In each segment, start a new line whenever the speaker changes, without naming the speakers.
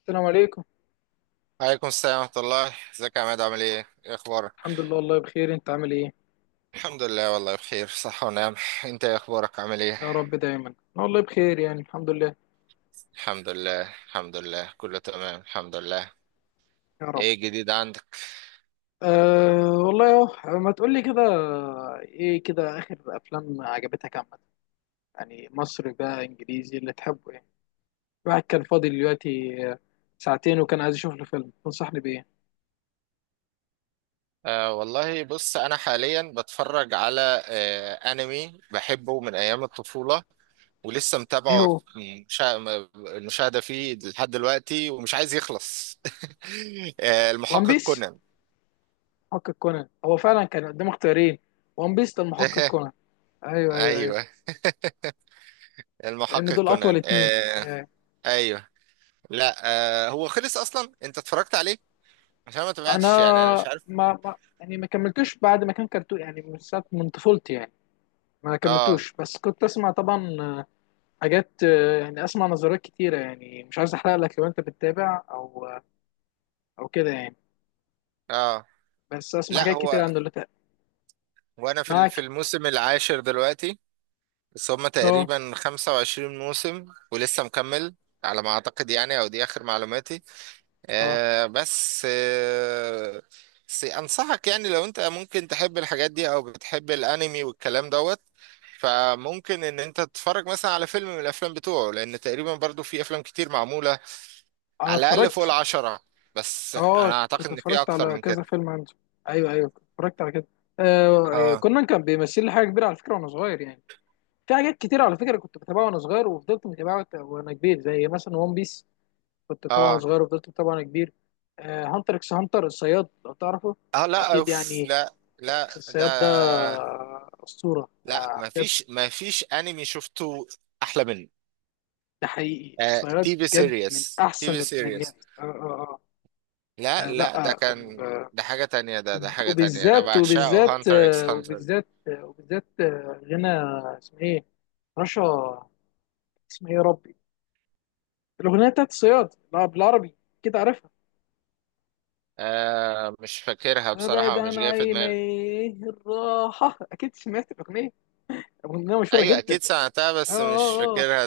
السلام عليكم.
عليكم السلام ورحمة الله، ازيك يا عماد؟ عامل ايه؟ ايه اخبارك؟
الحمد لله، والله بخير، انت عامل ايه؟
الحمد لله، والله بخير، صحة ونعم. انت ايه اخبارك؟ عامل ايه؟
يا رب دايما. أنا والله بخير، يعني الحمد لله.
الحمد لله الحمد لله، كله تمام الحمد لله.
يا رب.
ايه جديد عندك؟
أه، والله اهو ما تقول لي كده. ايه كده اخر افلام عجبتك عامه؟ يعني مصري بقى انجليزي اللي تحبه، يعني. الواحد كان فاضي دلوقتي، آه، ساعتين، وكان عايز يشوف له فيلم، تنصحني بايه؟
والله بص، انا حاليا بتفرج على انمي بحبه من ايام الطفولة، ولسه
ايه
متابعه.
هو؟
في مشا... المشاهدة فيه لحد دلوقتي ومش عايز يخلص
وان
المحقق
بيس،
كونان.
محقق كونان؟ هو فعلا كان قدام اختيارين، وان بيس ده المحقق كونان. ايوه ايوه ايوه،
ايوه،
لان
المحقق
دول اطول
كونان
اتنين.
آه،
أيوه،
ايوه، لا، هو خلص اصلا، انت اتفرجت عليه؟ عشان ما
انا
تابعتش يعني، انا مش عارف.
ما, ما يعني ما كملتوش، بعد ما كان كرتون يعني من ساعه، من طفولتي يعني. ما
اه،
كملتوش، بس كنت اسمع طبعا، حاجات، يعني اسمع نظريات كتيره، يعني مش عايز احرق لك لو انت بتتابع، او آه، او كده يعني.
اه،
بس اسمع
لا
حاجات كتيره
هو،
عنه اللي فات.
وانا في
معاك.
في الموسم العاشر دلوقتي، بس هما
اه
تقريبا 25 موسم ولسه مكمل على ما اعتقد يعني، او دي اخر معلوماتي.
اه،
آه بس آه بس انصحك يعني، لو انت ممكن تحب الحاجات دي او بتحب الانمي والكلام دوت، فممكن ان انت تتفرج مثلا على فيلم من الافلام بتوعه، لان تقريبا برضو في افلام كتير معمولة،
انا
على الاقل فوق
اتفرجت.
العشرة. بس
اه
انا اعتقد
كنت
ان في
اتفرجت
اكتر
على
من
كذا
كده.
فيلم عنده. ايوه ايوه كنت اتفرجت على كده. آه،
اه،
كنا كان بيمثل لي حاجه كبيره على فكره وانا صغير يعني. في حاجات كتير على فكره كنت بتابعها وانا صغير، وفضلت متابعها وانا كبير، زي مثلا ون بيس. كنت طبعا
اه،
صغير، وفضلت طبعا كبير. هانتر اكس هانتر، الصياد، لو تعرفه.
اه، لا
واكيد
اوف،
يعني.
لا، لا،
في
ده،
الصياد ده، اسطوره
لا،
بجد.
مفيش انمي شفته احلى منه.
ده حقيقي، الصياد
تي في
بجد من
سيريس تي
احسن
في سيريس
الانميات. اه اه اه.
لا،
يعني
لا، ده
لا
كان، ده حاجة تانية، ده حاجة تانية، انا
وبالذات
بعشقه
وبالذات
هانتر اكس
آه،
هانتر.
وبالذات آه، وبالذات آه، غنى. اسمه ايه؟ رشا. اسمه ايه يا ربي؟ الاغنيه بتاعت الصياد، لا، بالعربي، كده عارفها.
مش فاكرها
ابعد
بصراحة، مش
عن
جاية في دماغي.
عيني الراحه، اكيد سمعت الاغنيه، اغنيه مشهوره
ايوه،
جدا.
اكيد سمعتها،
اه
بس مش
اه اه.
فاكرها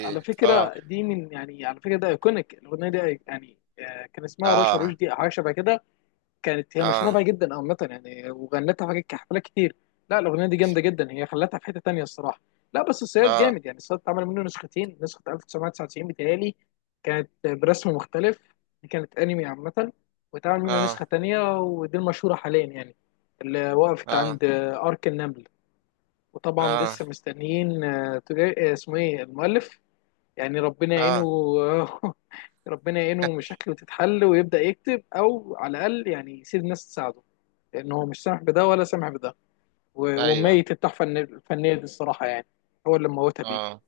على
اه،
فكره دي من، يعني على فكره ده ايكونيك الاغنيه دي يعني. كان اسمها رشا
اه،
رشدي، او حاجه شبه كده. كانت هي مشهوره
اه،
بقى جدا عامه يعني، وغنتها في حفلات كتير. لا، الاغنيه دي جامده جدا، هي خلتها في حته تانيه الصراحه. لا بس الصياد
اه،
جامد يعني. الصياد اتعمل منه نسختين، نسخه 1999 بتهيألي، كانت برسم مختلف، دي كانت انمي عامه، واتعمل منه نسخه
اه،
تانيه ودي المشهوره حاليا يعني، اللي وقفت
اه.
عند ارك النمل. وطبعا
آه.
لسه مستنيين اسمه ايه المؤلف. يعني ربنا يعينه.
اه.
ربنا يعينه، مشاكله تتحل ويبدأ يكتب، او على الاقل يعني يسيب ناس تساعده. لان هو مش سامح بده ولا سامح بده.
ايوه،
وميت التحفة الفنية دي الصراحة يعني. هو اللي موتها بيده.
اه.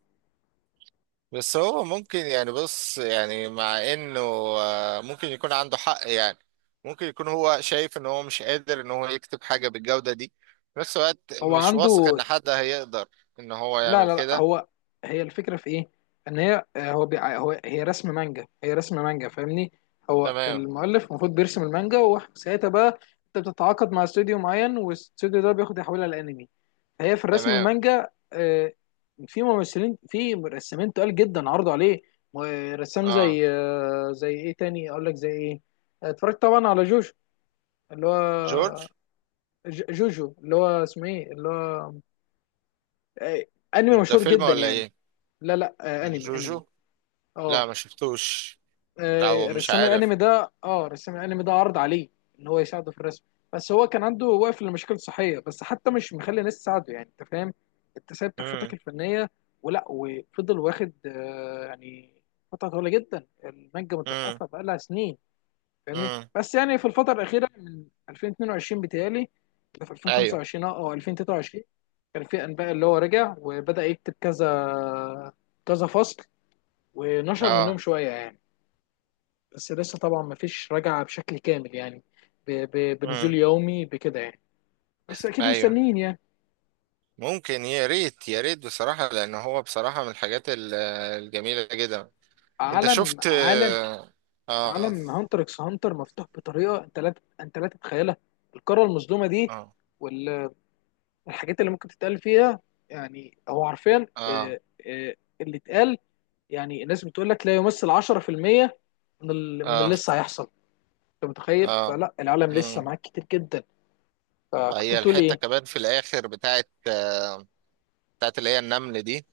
بس هو ممكن يعني، بص يعني، مع انه، ممكن يكون عنده حق يعني، ممكن يكون هو شايف ان هو مش قادر ان هو يكتب حاجة بالجودة دي، في نفس الوقت
هو
مش
عنده،
واثق ان حد هيقدر ان هو
لا
يعمل
لا لا.
كده.
هو، هي الفكره في ايه؟ ان هي آه، هو بيع... هو هي رسم مانجا، هي رسم مانجا، فاهمني. هو
تمام،
المؤلف المفروض بيرسم المانجا، وساعتها بقى انت بتتعاقد مع استوديو معين، والاستوديو ده بياخد يحولها لانمي. هي في الرسم
تمام.
المانجا، في ممثلين، في رسامين تقال جدا عرضوا عليه. م- رسام
اه،
زي، زي ايه تاني اقول لك، زي ايه؟ اتفرجت طبعا على جوجو، اللي هو
جورج.
جوجو، اللي هو اسمه ايه، اللي هو آه، انمي
ده
مشهور
فيلم
جدا
ولا
يعني.
ايه؟
لا لا، انمي.
جوجو، لا
اه
ما شفتوش، او مش عارف.
رسام الانمي ده عرض عليه ان هو يساعده في الرسم. بس هو كان عنده واقف لمشاكل صحيه، بس حتى مش مخلي ناس تساعده، يعني انت فاهم؟ انت سايب تحفتك
امم،
الفنيه، ولا وفضل واخد يعني فتره طويله جدا، المانجا
امم،
متوقفه بقالها سنين، فاهمني.
امم،
بس يعني في الفتره الاخيره من 2022 بتهيألي، ده في
ايوه،
2025 او 2023، كان في انباء اللي هو رجع وبدأ يكتب كذا، كذا فصل، ونشر منهم
اه،
شوية يعني. بس لسه طبعا مفيش رجعة بشكل كامل يعني، بنزول
امم،
يومي بكده يعني. بس أكيد
ايوه.
مستنيين يعني.
ممكن، يا ريت يا ريت بصراحة، لأن هو بصراحة من الحاجات الجميلة جدا. أنت
عالم
شفت
عالم
آه آه،
عالم هانتر اكس هانتر مفتوح بطريقة أنت لا أنت لا تتخيلها. القارة المظلومة دي،
آه،
والحاجات اللي ممكن تتقال فيها. يعني هو حرفيا،
آه،
اللي اتقال. يعني الناس بتقول لك لا يمثل 10% من من
آه،
اللي لسه هيحصل. أنت متخيل؟
آه.
فلا، العالم لسه
مم.
معاك كتير جدا. فكنت
هي
بتقول
الحتة
إيه؟
كمان في الآخر بتاعت اللي هي النمل دي،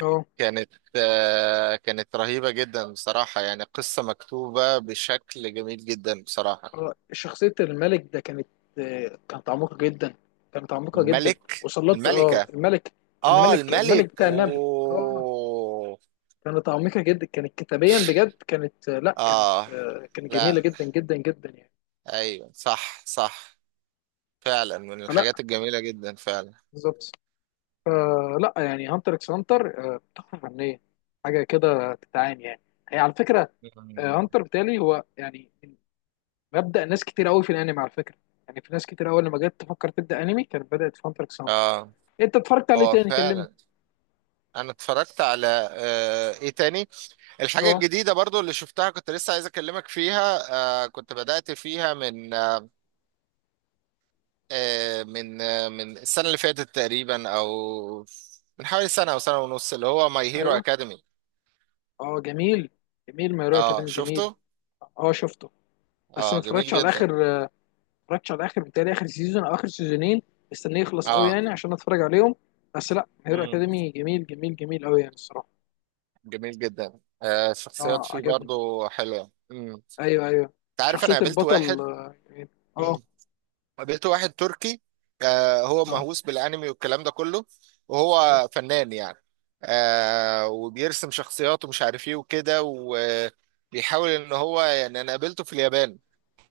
اه.
كانت رهيبة جدا بصراحة، يعني قصة مكتوبة بشكل جميل جدا بصراحة.
شخصية الملك ده كانت، كانت عميقة جدا، كانت عميقة جدا.
الملك،
وصلت،
الملكة، آه
الملك
الملك
بتاع النمل. اه،
أوه.
كانت عميقة جدا، كانت كتابيا بجد، كانت لا، كانت
آه،
آه، كانت جميلة
لا،
جدا جدا جدا يعني.
ايوه، صح، صح، فعلا من
فلا،
الحاجات الجميلة جدا فعلا.
بالظبط. فلا يعني هانتر اكس هانتر تحفة فنية، حاجة كده تتعاني يعني. هي على فكرة،
مم.
هانتر بتالي هو، يعني مبدأ ناس كتير قوي في الانمي على فكرة. يعني في ناس كتير قوي لما جت تفكر تبدأ انمي كانت بدأت في هانتر اكس هانتر.
اه،
انت اتفرجت عليه
هو
تاني كلمني.
فعلا. انا اتفرجت على ايه تاني، الحاجة
اه.
الجديدة برضو اللي شفتها، كنت لسه عايز اكلمك فيها. كنت بدأت فيها من آه آه، من آه من السنة اللي فاتت تقريبا، او من حوالي سنة او سنة ونص، اللي هو ماي هيرو
ايوه.
اكاديمي.
اه جميل، جميل، مايرو
اه،
اكاديمي جميل.
شفته.
اه شفته. بس ما
اه، جميل
اتفرجتش على اخر
جدا.
ما اتفرجتش على اخر بتاعي، اخر سيزون او اخر سيزونين. مستنيه يخلص قوي
اه.
يعني عشان اتفرج عليهم. بس لا، مايرو
مم.
اكاديمي جميل جميل جميل قوي يعني الصراحه.
جميل جدا، الشخصيات
اه
فيه
عجبني.
برضو حلوة. مم.
ايوه ايوه.
انت عارف، انا
شخصيه البطل، اه، جميل. اه.
قابلت واحد تركي. هو
آه.
مهووس بالانمي والكلام ده كله،
مم.
وهو فنان يعني. وبيرسم شخصيات، ومش عارف ايه وكده، وبيحاول ان هو يعني، انا قابلته في اليابان،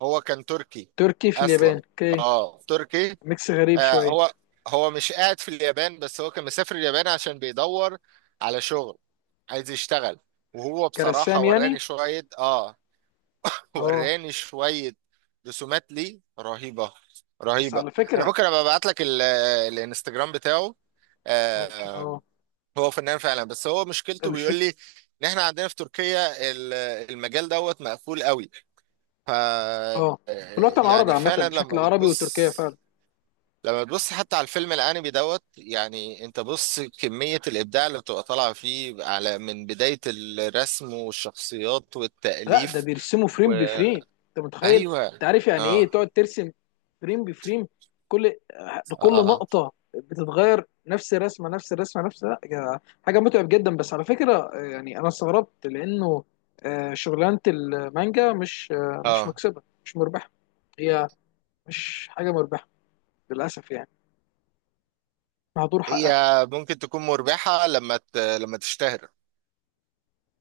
هو كان تركي
تركي في اليابان،
اصلا.
اوكي.
اه، تركي.
ميكس غريب
آه
شويه.
هو هو مش قاعد في اليابان، بس هو كان مسافر اليابان عشان بيدور على شغل، عايز يشتغل. وهو بصراحة
كرسام
وراني
يعني.
شوية، اه،
اه.
وراني شوية رسومات ليه رهيبة،
بس
رهيبة.
على
انا
فكره.
ممكن ابقى ابعت لك الانستجرام بتاعه.
ممكن
آه،
اه.
هو فنان فعلا، بس هو مشكلته بيقول
الفك.
لي ان احنا عندنا في تركيا المجال دوت مقفول قوي. ف
اه، في الوطن العربي
يعني
عامه
فعلا،
بشكل عربي وتركيا فعلا.
لما بتبص حتى على الفيلم الانمي دوت، يعني انت بص كمية الابداع اللي بتبقى طالعة فيه، على من بداية الرسم والشخصيات
لا ده
والتأليف.
بيرسموا فريم بفريم، انت متخيل؟ انت
وايوه،
عارف يعني ايه تقعد ترسم فريم بفريم؟ كل كل
اه،
نقطه بتتغير، نفس الرسمه، نفس الرسمه، نفس لا يا- حاجه متعب جدا. بس على فكره يعني انا استغربت لانه، شغلانه المانجا مش، مش
اه.
مكسبه، مش مربحه. هي مش حاجه مربحه، للاسف يعني، مهدور
هي
حقها.
ممكن تكون مربحة لما تشتهر.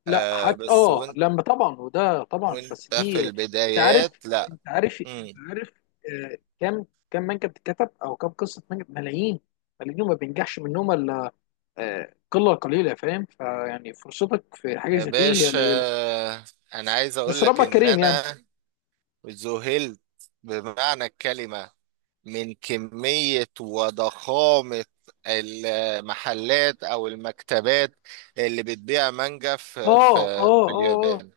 لا حتى
بس
اه
وانت
لما طبعا، وده طبعا، بس
وانت في
دي، انت عارف،
البدايات لا.
انت عارف، انت
مم.
عارف. كام، كام مانجا بتتكتب، او كام قصه مانجا؟ ملايين، ملايين. وما بينجحش منهم الا قله قليله، فاهم؟ فيعني فرصتك في حاجه
يا
زي دي هي
باشا،
قليله.
آه، انا عايز
بس
اقول لك
ربك
ان
كريم يعني.
انا ذهلت بمعنى الكلمة، من كمية وضخامة المحلات او المكتبات اللي بتبيع مانجا في في,
اه اه
في
اه اه،
اليابان.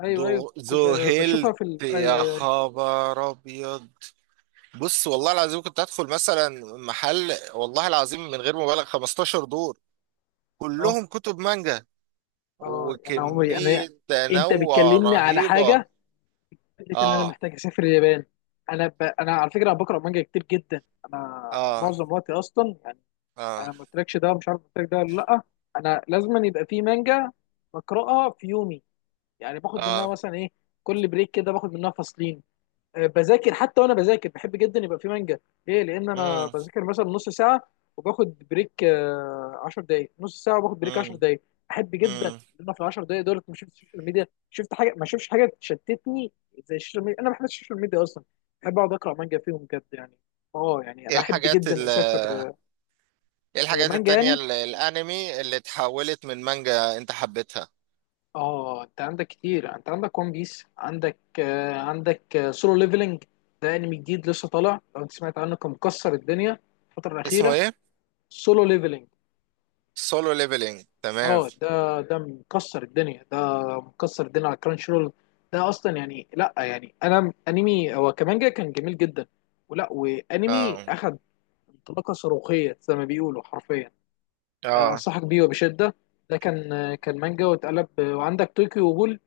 ايوه ايوه
ذو-
كنت بشوفها
ذهلت
في ايوه
يا
ايوه ايوه.
خبر ابيض. بص، والله العظيم كنت هدخل مثلا محل، والله العظيم من غير مبالغ 15 دور
اه
كلهم كتب مانجا،
اه. انا عمري انا،
وكمية
انت
تنوع
بتكلمني على
رهيبة.
حاجه، فكرة ان انا
اه،
محتاج اسافر اليابان. انا على فكره انا بقرا مانجا كتير جدا، انا
اه،
معظم وقتي اصلا يعني.
اه،
انا ما قلتلكش ده، مش عارف قلت لك ده ولا لا. انا لازم يبقى في مانجا بقراها في يومي، يعني باخد منها
اه.
مثلا ايه، كل بريك كده باخد منها فصلين. بذاكر حتى، وانا بذاكر بحب جدا يبقى في مانجا. ليه؟ لان انا
امم،
بذاكر مثلا نص ساعه وباخد بريك 10 دقائق، نص ساعه وباخد بريك 10
امم،
دقائق. احب جدا ان
امم.
انا في ال 10 دقائق دولت ما شفت السوشيال ميديا، شفت حاجه، ما شفتش حاجه تشتتني زي السوشيال ميديا. انا ما بحبش السوشيال ميديا اصلا. بحب اقعد اقرا مانجا فيهم بجد يعني. اه يعني
ايه
انا احب
الحاجات
جدا
ال
اسافر.
ايه الحاجات
مانجا
التانية،
يعني.
الانمي اللي اتحولت من مانجا انت حبيتها؟
اه، انت عندك كتير، انت عندك ون بيس، عندك عندك سولو ليفلنج. ده انمي جديد لسه طالع، لو انت سمعت عنه كان مكسر الدنيا الفتره
اسمه
الاخيره.
ايه؟
سولو ليفلنج.
سولو ليفلينج، تمام.
اه ده مكسر الدنيا، ده مكسر الدنيا على كرانش رول. ده اصلا يعني لا، يعني انا انمي هو كمان جاي كان جميل جدا، ولا وانمي
اه،
اخد انطلاقه صاروخيه زي ما بيقولوا حرفيا.
اه.
انصحك بيه وبشده. ده كان، كان مانجا واتقلب، وعندك طوكيو غول.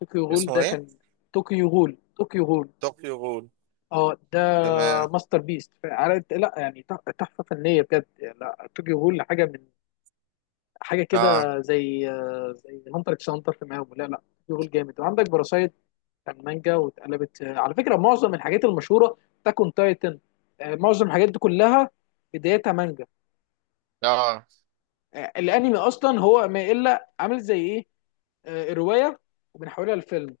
طوكيو غول
اسمه
ده
ايه؟
كان، طوكيو غول، طوكيو غول.
طوكيو غول،
اه ده
تمام.
ماستر بيست، عارف، لا يعني تحفه فنيه بجد. لا، طوكيو غول حاجه من، حاجه
اه،
كده زي، زي هانتر اكس هانتر في مقاومه. لا لا، شغل جامد. وعندك باراسايت، كان مانجا واتقلبت. على فكره معظم الحاجات المشهوره، تاكون تايتن، معظم الحاجات دي كلها بدايتها مانجا.
اه،
الانمي اصلا هو ما الا عامل زي ايه؟ روايه وبنحولها لفيلم،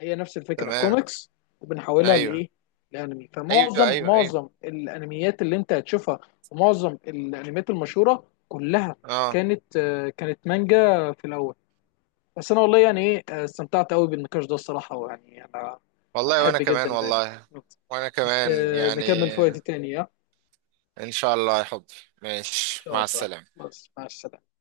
هي نفس الفكره
تمام.
كوميكس وبنحولها
ايوه،
لايه؟ لانمي.
ايوه، ايوه، ايوه،
معظم الانميات اللي انت هتشوفها، ومعظم الانميات المشهوره كلها
اه.
كانت، كانت مانجا في الاول. بس انا والله يعني ايه، استمتعت قوي بالنقاش ده الصراحه، ويعني انا، أنا
والله
بحب
وانا كمان،
جدا يعني.
والله وانا
بس
كمان يعني.
نكمل في وقت تاني، ها؟ ان
ان شاء الله يا حبي، ماشي،
شاء
مع
الله.
السلامة.
بس مع السلامه.